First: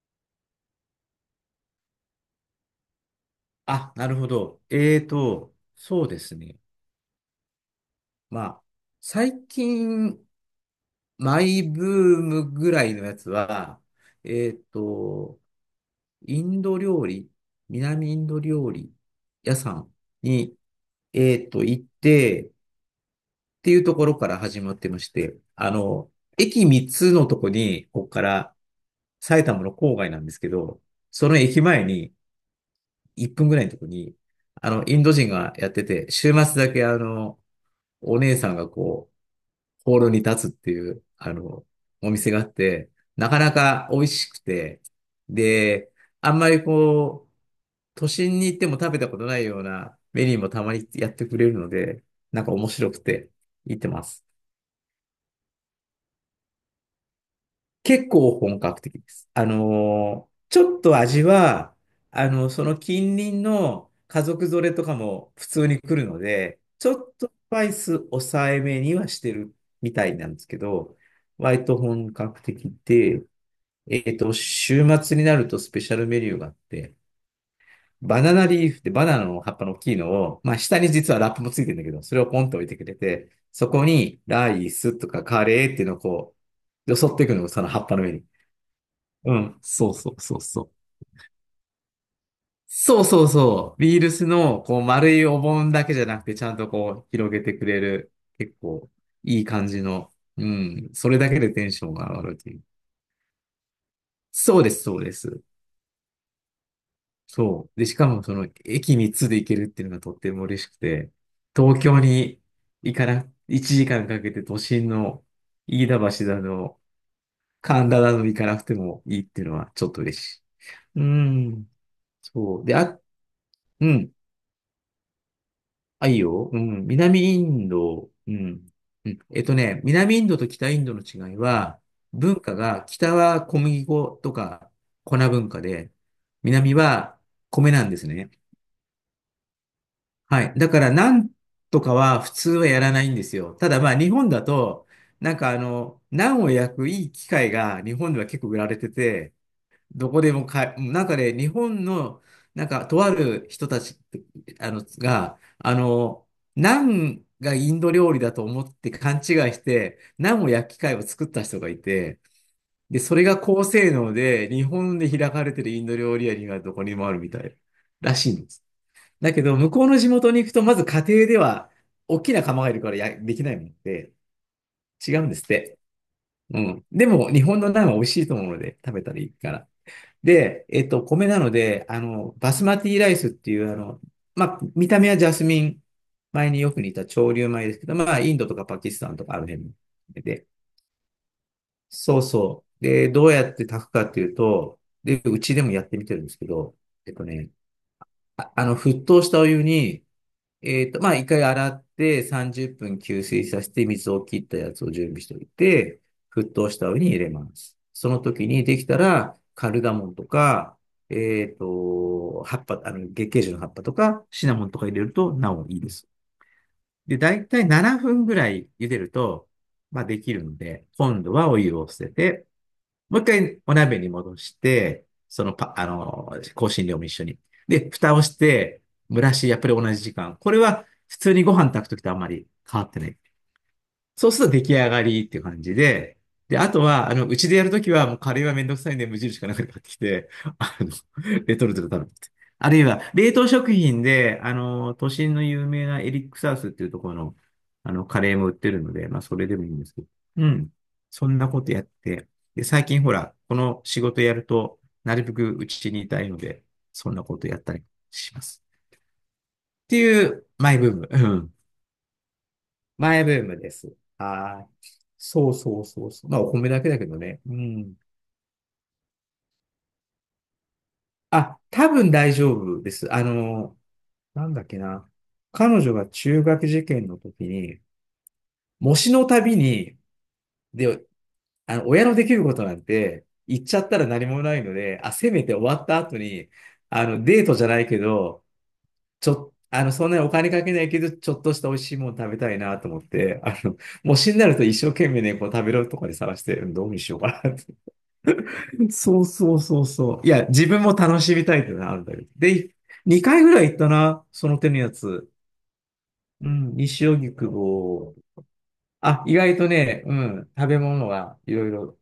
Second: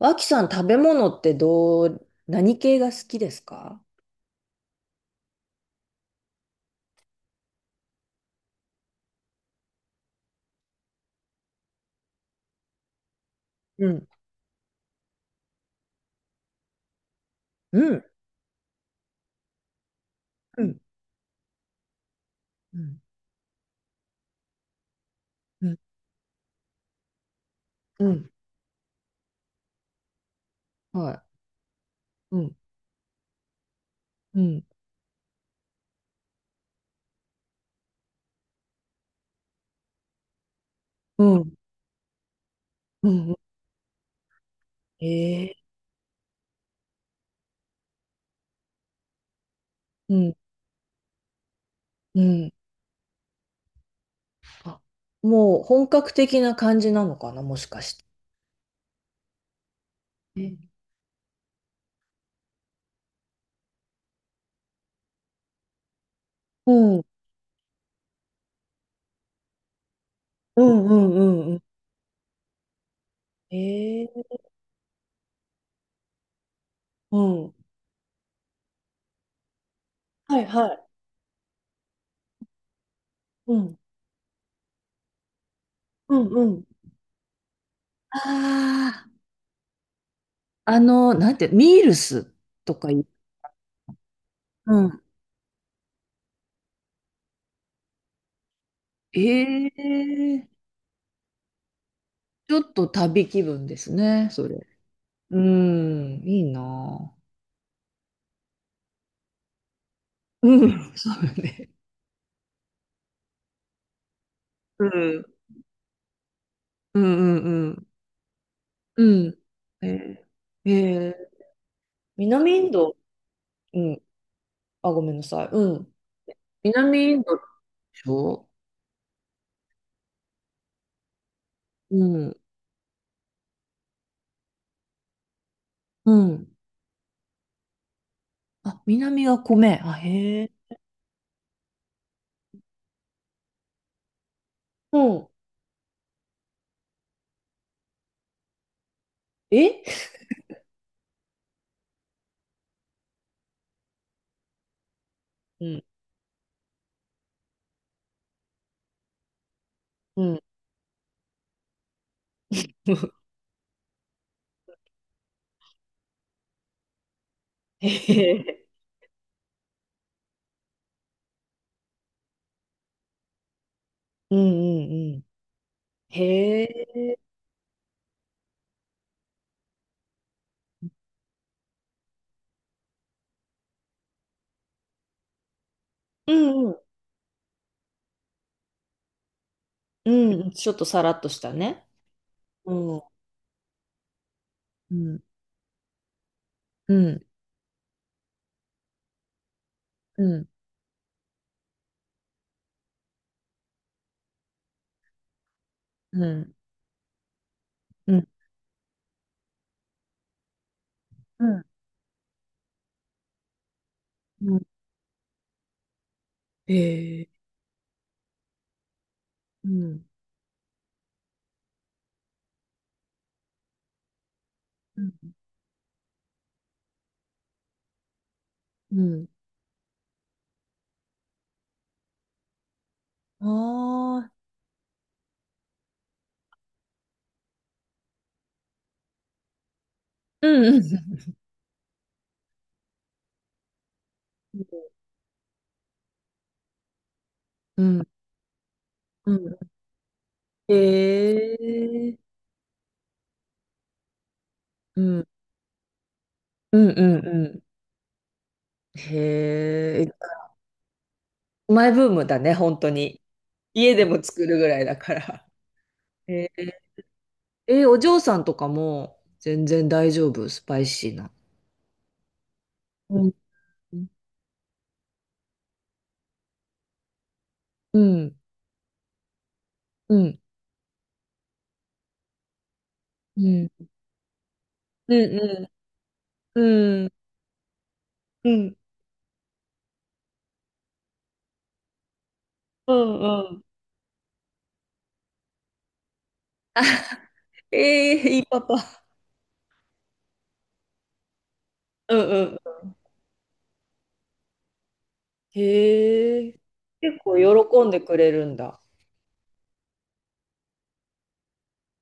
脇さん、食べ物ってどう、何系が好きですか？あ、なるほど。そうですね。まあ、最近、マイブームぐらいのやつは、うん、えーと、インド料理、うん、南インド料理屋さんに、うん、行って、っうん、ていうところから始まってまして、うん、駅3つのとこに、こうこかん、ら埼玉の郊外なんですけど、はその駅前に、い。うん、1分ぐらいのとこに、うん、インド人がやってて、週末だけお姉さんがこう、ホールに立つっていう、うん、お店があって、うなんうかなか美味しくて、んで、あんまりこう、都心に行っても食べたことないようなメー、ニューもたまにやってくれるので、うん、なんうかん。面白くて、行ってます。あ、もう本格的な感じなのかな、もしかして。結構本格的です。え、ちょっと味は、その近隣の家族連れとかも普通に来るので、うちん、うょん、っとスパイス抑えめにはしてるみたいなんですけうん、うど、んうん割と本格的で、えー、週末になるとスペシャルメニューがあって、うん。バナナリーフってバナナの葉っぱの大きいのはを、い、まあは下い。に実はラップもついてるんだけど、それをポンと置いてくれて、うそん、こにライスとかカレーっていうのをうん、こうん。う、よそっていくのがその葉っぱの上に。あうん、そうそうそうそう。あ、なんて、ミールスとかそうい、そうそう。ビールスの、こうう、ん。丸いお盆だけじゃなくて、ちゃんとこう、広げてくれる、結構、えいい感じの、うえ、ん、それだけでテンションが上がるとちいょう。っと旅気分ですね、そそうれ。です、そうでうす。ーん、いいなそう。で、しかも、その、駅3つで行けるっていうのがとってもぁ。嬉うしくん。そて、うよね。東京に行かな、1時間かんかけて都う心ん。の、飯田橋だの、うんうんうん。神田だの行かなくてうもいいっん。ていうのは、ちえょっと嬉しい。ー、うえー、ん。南そう。インで、ド、あ、ううん。ん。あ、ごめんなさい。うん。あ、いいよ。うん。南イ南ンドイでンしド、うょ？ん。うん。南インドと北インドの違いは、うん。文化が、北は小麦粉とか粉文化で、うん。南は米なんですね。あ、南は米。あ、へはい。だえ。から、なんとかは普通はやらないんですよ。ただ、まあ、日本だと、うん。なんかナンを焼くいい機械が日本では結構売られてて、え、どこでもかなんかね、日本の、なんか、とある人たち、が、うん。ナンがインド料理だと思って勘違いして、うナん。ンを焼き貝を作った人がいて、で、それ が高性能で、日本で開かれてるインド料理屋にはどこにもあるみたいへらしいんでえ。す。だけど、向こうの地元に行くと、まず家庭では、大きな釜がいるからや、できないもんで、うんうんう違うん。んですって。うへん。でえ。も、日本のナンは美味しいと思うので、食べたらいいから。で、米なので、バスマティライスっていう、まあ、見た目はジャスミンう米にんうよん。く似た潮流米ですけど、まあ、インドとかパキスタンとかある辺うで、ん。ちょっとさらっとしたね。そうそう。うん。で、どうやって炊くかっていうと、うで、ん。うちでもやってみてるんですけど、うえっとん。ね、沸騰したお湯に、うん。まあ、一回洗って30分吸水させて水を切ったやつを準備しておいて、う沸ん。騰したお湯に入れます。そうのん。時にできたら、カルダモンとか、うん。葉っぱ、月桂樹の葉っぱとか、シうナん、モンとか入れるとなおいいです。で、ええ、だいたい7分ぐらい茹でると、うまん。あ、できるので、今度はお湯を捨てて、もう一回お鍋に戻しうて、ん。そのパ、あの、香辛料も一緒に。で、蓋をして、う蒸ん。らし、やっぱり同じ時間。これは普通にご飯炊くときとあんまり変わってない。あそあ、うすると出来上がりっていう感じで、で、あとは、うちでやるときは、もうカレーはめんどくさいんで、無印かなんかで買ってきて、うん。あうんの、レトルトで食べて。あるいは、冷凍食品で、都心の有名なエリックサウスっていうところの、うん。カレーも売ってるので、まあ、うそれでん、もいいんですけど。うん。そんへなことやっえ。て。で、最近ほら、この仕事やると、うなるん。べくうちにいたいので、うんうそんなんことやっうたりします。ん。ってへえ。いう、マイブーム。うん、マイブームだね、本当に。前ブームで家す。でも作るぐはらいい。だから。そうそうそうそう。まあ、へお米だえ。けだけどね。うえ、ん。お嬢さんとかも全然大丈夫、スパイシーな。あ、多分大丈夫です。うん。うん。なんだっけな。彼女が中学受験の時に、うん。模試のたびに、うん。で、親のできることなんて、う言っん。ちゃったら何もないので、あ、うせめて終ん。わった後に、うん。デートじゃないけど、うん。ちょ、あの、そんなにお金かけないけど、ちょっとした美味しいもの食べたいなとう思って、ん。模試になると一生懸命ね、こう食べるとこで探して、あ、どうにしようかなって。ええ、いいパパ。そうそうそうそう。いや、自分も楽しみたいっていうのはあるんだうけど。ん、で、2回ぐらい行ったな、その手のやつ。へうえ。ん、西結荻構喜んで窪。くれるんだ。あ、意外とね、うん、食べ物がいろいろ。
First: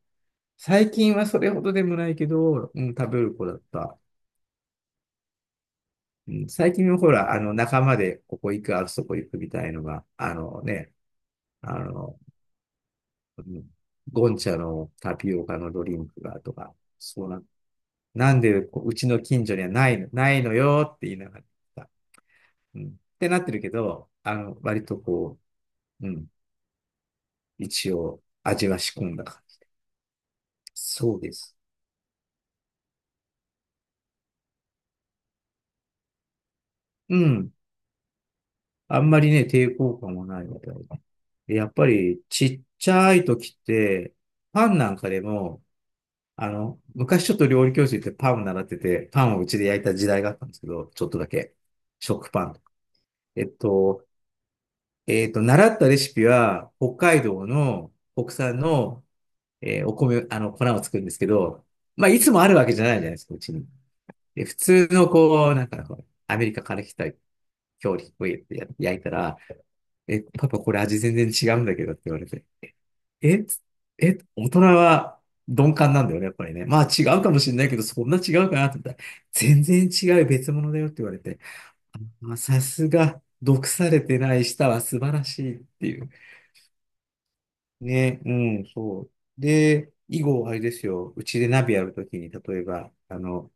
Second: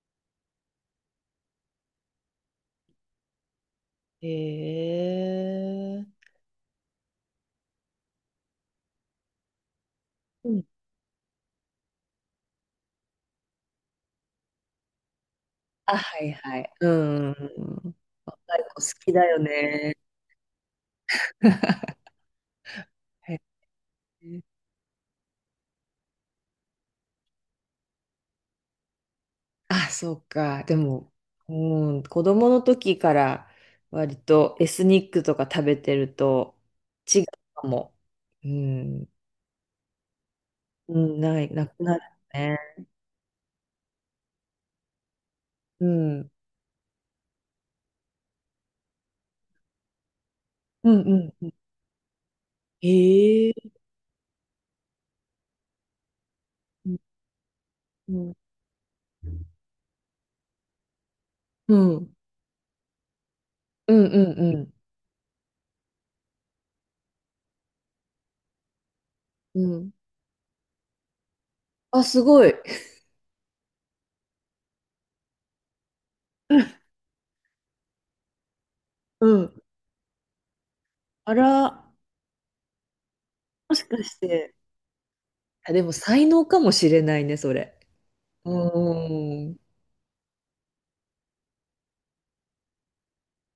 最近はそれほどでもないけど、うん、食べる子だった。へえ。うん、最近はほら、仲間でここ行く、あそこ行くみたいのが、あうん。のね、あの、うん、ゴンチャのタピオカのドリあ、ンはクいがとはい。か、うそうん。な、なん若でいこ子うう好ちきのだよ近所にはなね。いの、ないのよって言いながら。うんってなへってるけど、え。割とこう、うん、一応味は仕込んだ感じ。あ、そうか。でも、そうです。うん、子供の時から割とエスニックとか食べてるとう違うん。かも。うあんん、まりね、抵抗感もないみたいうな。ん、ない、でなやっくぱなるりちね。っちゃい時って、パンなんかでも、うん、昔ちょっと料理教室行ってパンを習ってて、パンをうちで焼いた時代があったんですけど、うちょっとだん、うん。け。食パン。えへっえ。と、習ったレシピは、う北ん、海道のう国ん、産のお米、粉を作るんですけど、うまあ、ん、いつもあるわけじゃないじゃないですか、うちに。うん、で、う普ん。通のこう、なんかこう、アメリカから来た料理をや焼いたら、うん、え、パパこれ味全然違うんだけどってあ、言わすれごて、い。え、つえ、大人は鈍感なんだよね、やっぱりね。まあ違うかもしれないけど、そんな違うかなって言ったら、うん。全然違う別物だよって言われあて、ら、まあ、さすが、毒もしさかれしてないて。舌は素晴らしいっあ、でてもいう。才能かもしれないね、それ。ね、ううん、そう。ーん。で、以後、あれですよ。うちで鍋やるときに、例えば、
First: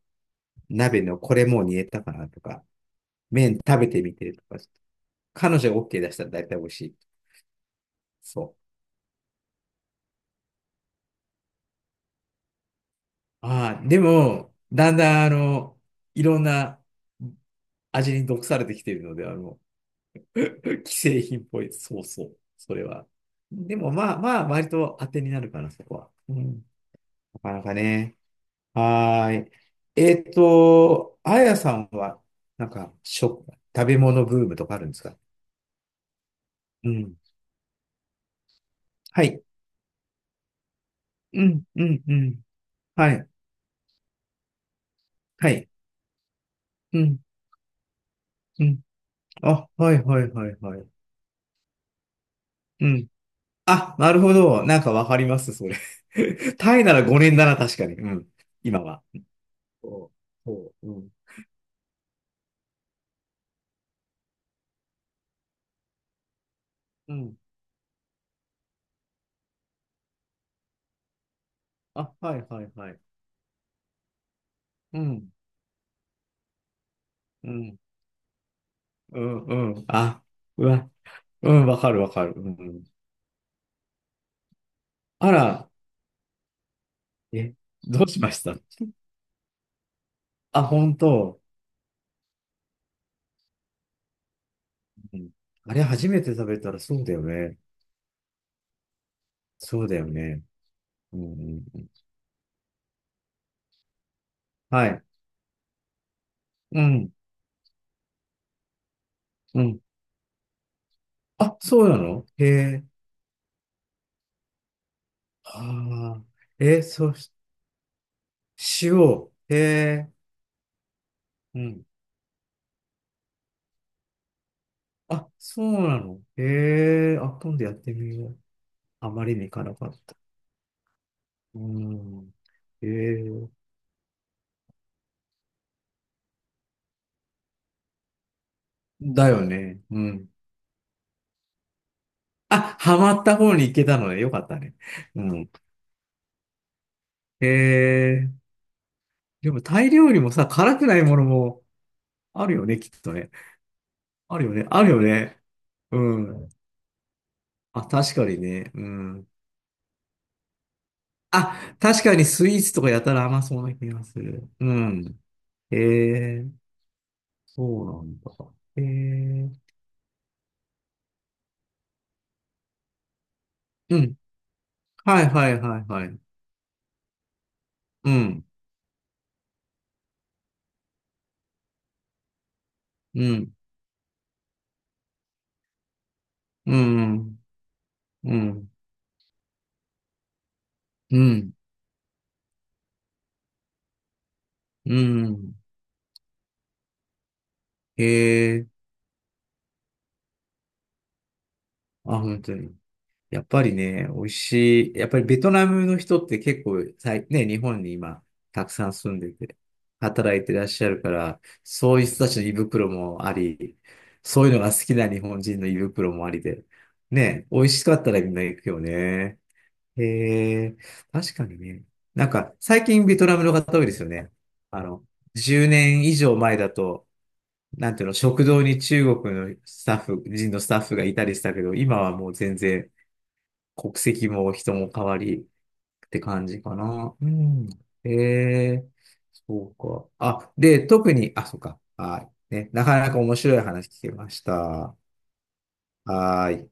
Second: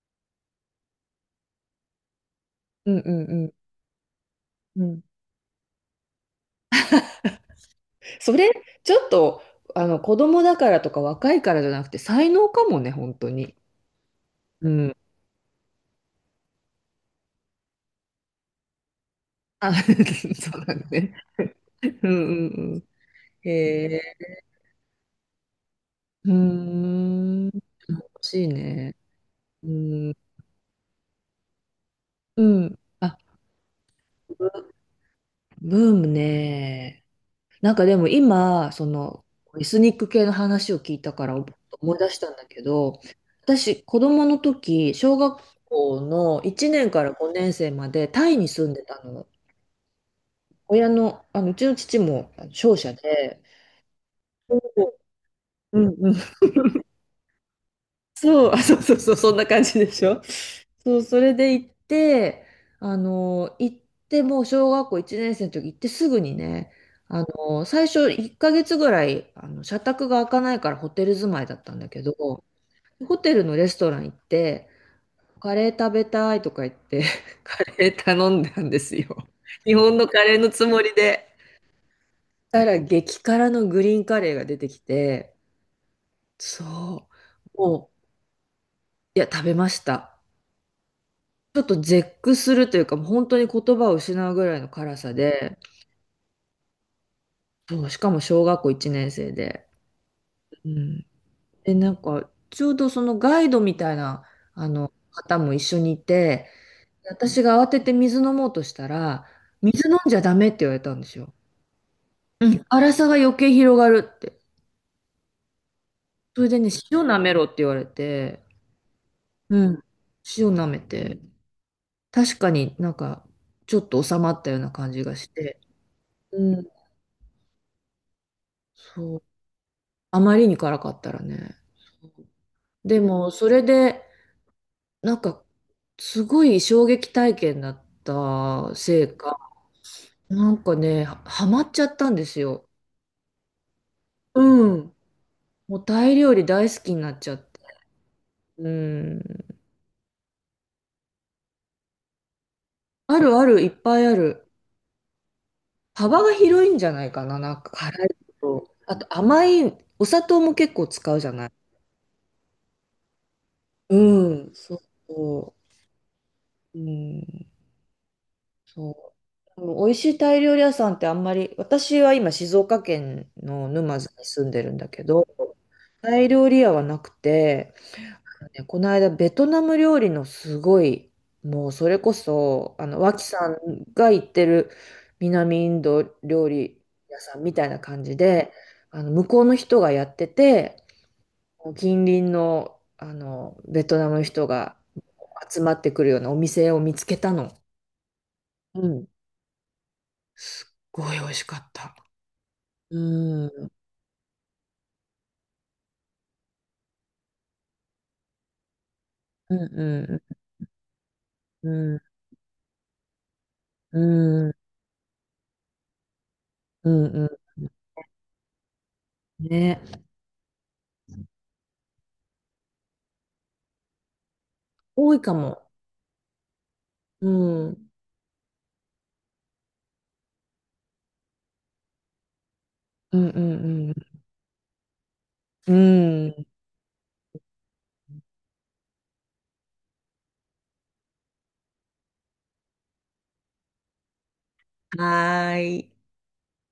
鍋のこれもう煮えたかなとか、うんうん麺食べてみてとか、うん。うん。彼女が OK 出したら大体美味しい。そそれ、う。ちょっと、子供だからとか若いからじゃなくて、才能かもね、本当に。ああ、でも、うだん。んだん、いろんな味に毒されてきているので、あ、そうだ 既ね。製品っぽい。そううんそう。うんそうれん。は。へでも、まあえ。まあ、割と当てになるかな、そこは。うーうん。なん。かなかね。欲しいね。はーい。うん。あやさんは、うなんん。か、あ、食べ物ブームとブかあるんですか？ブームうね。ん。なんかでも今、そはの、い。エスニック系の話を聞いたからうん、う思いん、出うしたんん。だけど、はい。私、子供の時、小学はい。校の1年うからん、5年生までタイにう住んでん。たの。あ、はい、はい、はい、はい。親の、うちの父も商う社ん。で、あ、なるほど。なんかわかります、それ。うんうん、 タイなら5年だな、確かに。うん。そう、あ、そ今うそうは。そう、そんな感じでしそょ。う、そう、うそう、ん。それで行って、あの、行っもう小学校1年生の時行ってすぐにね、うん。最初1ヶ月ぐらい、社宅が開かないからホテル住まいだったんだけあ、はど、い、はい、はい。ホテルのレストラン行って、うん、カレー食べたいとか言って、うカん、レー頼んだんですうよ。ん、日うん。本のあ、カレーのうつもわ、りで。うん、わかる、わかる。うしたらん。激辛のグリーンカレーが出てきあて、ら、そえ、う、もう、どうしました？いや、食べました。あ、本当。ちょっと絶句するというか、もう本当に言葉を失うぐらいの辛さうん、で、あれ初めて食べたらそうだよね。そう、しかも小学校1年生で。そうだよね。うん。うんうんで、うん、なんか、ちょうどそのガイドみたいな、はい。方も一緒にいて、うん。私が慌てて水飲もうとしたら、うん。水飲んじゃダメって言われたんですよ。あ、そうなの。へうん。え。辛さが余計広がるって。ああ。それでね、え、塩そう、舐めろって言われて、塩。へうん。え。塩舐めて、うん。確かになんか、ちょっと収まったような感じがしあ、て、そうなの。うん。へえ。あ、今度やってみよう。あそう、まりに行かなかった。あまりに辛かったらね。うん。へでも、そえ。れで、なんか、すごい衝撃体験だったせいだか、よね。うん。なんかね、ハマっちゃったんですよ。あ、ハマった方に行けたのね。よかったうね。ん。うん。もうタイ料理大好きになっちゃっへて。え。うん。でもタイ料理もさ、辛くないものも、あるよね、きっとあね。るある、いっぱいああるる。よね、あるよね。う幅がん。広いんじゃないかな、なんかあ、辛い確かにね。と。うあとん。甘い、お砂糖も結構使うじゃない。あ、確かにスイーツとかやたら甘そうな気うがする。ん、うそうん。そえー、う。うん。そうなんだ。えそう。ー、もう美味しいタイ料理屋さんってあんまり、私は今静岡県のう沼津ん。に住んでるんだけはど、いはいはいはタい。イ料理屋はなくて、うん。ね、この間ベトナム料理のすごい、もうそれこそ、う脇さん。んが行ってる南インド料う理屋さん。んみたいな感じうで、ん。向こうの人がやってて、うん。近隣の、ベトナムの人がうん。集まってくるようなお店を見つけたの。ええうん、すっごい美味しかった。ー、あ、本当に。うやん、っうぱん、りね、美味しい。やっぱりベトナムの人って結構、さいね、日本に今、たくさん住んでうて、ん、働いてらっしゃるから、うそん、ういう人たちの胃袋もあり、うそういん、うのが好きな日本人の胃袋もありで、うんうね、美味しかったらみんな行くよね。んね。へえ、確かにね。なんか、最近ベトナムの方多いですよね。あの、多いかも。10年以上前だと、うん、うん、なんていうの、食堂に中国のスタッフ、人のスタッフがいたりしたけど、今はもう全然、うん、国籍も人も変わりうってん。う感ん、じかな。うん。ええ、そうか。あ、で、特に、あ、そうか。はい。ね、なかなか面白い話聞けました。ははーい。ーい。